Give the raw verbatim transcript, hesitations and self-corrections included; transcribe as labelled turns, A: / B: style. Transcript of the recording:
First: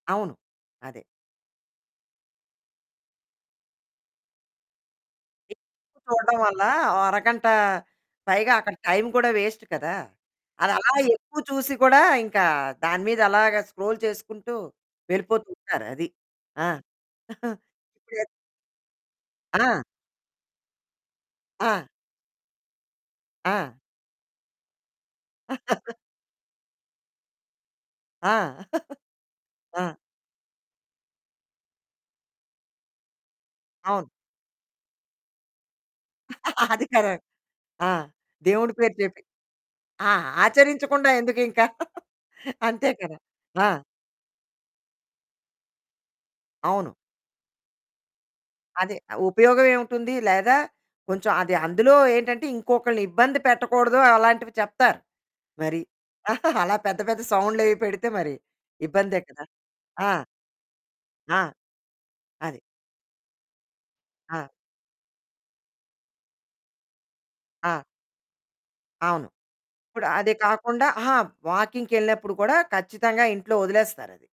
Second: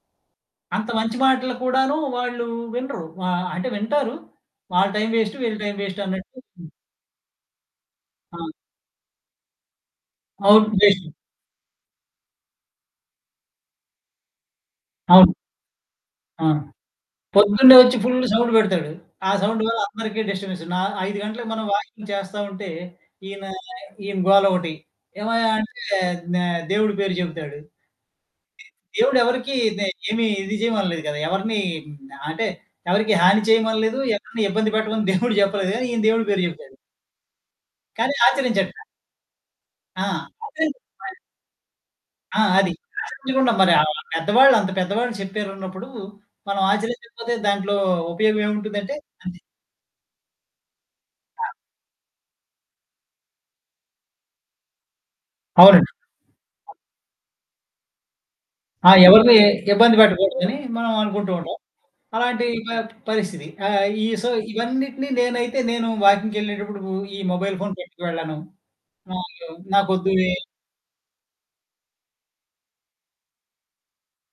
A: అవును.
B: అంత
A: అదే.
B: మంచి మాటలు కూడాను వాళ్ళు వినరు. ఆహ్, అంటే వింటారు. వాళ్ళ టైం వేస్టు, వీళ్ళ టైం
A: ఎక్కువ
B: వేస్టు
A: చూడడం
B: అన్నట్టు.
A: వల్ల
B: హ్మ్.
A: ఓ అరగంట
B: ఆ!
A: పైగా అక్కడ టైం కూడా వేస్ట్ కదా!
B: అవును.
A: అది అలా
B: వేస్టు.
A: ఎక్కువ చూసి కూడా ఇంకా దాని మీద అలాగా స్క్రోల్ చేసుకుంటూ
B: అవును.
A: వెళ్ళిపోతూ ఉంటారు అది.
B: ఆ!
A: ఆ!
B: పొద్దున్నే వచ్చి
A: ఇప్పుడే
B: ఫుల్లు సౌండ్ పెడతాడు. ఆ సౌండ్ వల్ల
A: ఆ!
B: అందరికి డిస్టర్బెన్స్. నా ఐదు గంటలకి మనం
A: ఆ!
B: వాకింగ్ చేస్తా ఉంటే ఈయన,
A: ఆ!
B: ఈయన గోలొకటి. ఏమయ్యా అంటే ఆహ్, దేవుడి పేరు చెప్తాడు.
A: ఆ!
B: దేవుడు ఎవరికీ దే
A: ఆ!
B: ఏమి ఇది చేయమనలేదు కదా! ఎవరిని హ్మ్. అంటే ఎవరికీ హాని చేయమనలేదు.
A: అవును.
B: ఎవరిని ఇబ్బంది పెట్టమని దేవుడు చెప్పలేదు కానీ ఈయన దేవుడి పేరు చెప్పాడు.
A: అది కరా ఆ!
B: కానీ
A: దేవుడి
B: ఆచరించట్ల.
A: పేరు చెప్పి. ఆ!
B: ఆ!
A: ఆచరించకుండా
B: [unintelligible]
A: ఎందుకింకా
B: ఆ! అది
A: అంతే కదా!
B: [unintelligible]
A: ఆ!
B: మరి ఆహ్, పెద్దవాళ్ళు అంత పెద్దవాళ్ళు చెప్పారన్నప్పుడు మనం
A: అవును.
B: ఆచరించకపోతే దాంట్లో ఉపయోగం ఏముంటుందంటే
A: అది
B: అది.
A: ఉపయోగం ఏమిటుంది? లేదా కొంచెం
B: ఆ!
A: అది అందులో ఏంటంటే ఇంకొకళ్ళని ఇబ్బంది పెట్టకూడదు అలాంటివి చెప్తారు. మరి
B: అవునండి.
A: అలా పెద్ద పెద్ద సౌండ్లయి పెడితే మరి
B: ఆ!
A: ఇబ్బందే
B: ఎవరిని
A: కదా!
B: ఇబ్బంది
A: ఆ!
B: పెట్టకూడదని మనం అనుకుంటూ
A: ఆ!
B: ఉంటాం. అలాంటి
A: అది.
B: ప పరిస్థితి ఆహ్, ఈ సో,
A: ఆ!
B: ఇవన్నిటిని నేనైతే నేను వాకింగ్‌కెళ్ళేటప్పుడు ఈ మొబైల్ ఫోను
A: ఆ!
B: పెట్టుకు వెళ్ళను.
A: అవును.
B: [unintelligible]
A: ఇప్పుడదే
B: నాకొద్దువే
A: కాకుండా ఆహా! వాకింగ్‌కెళ్ళినప్పుడు కూడా ఖచ్చితంగా ఇంట్లో వదిలేస్తారది.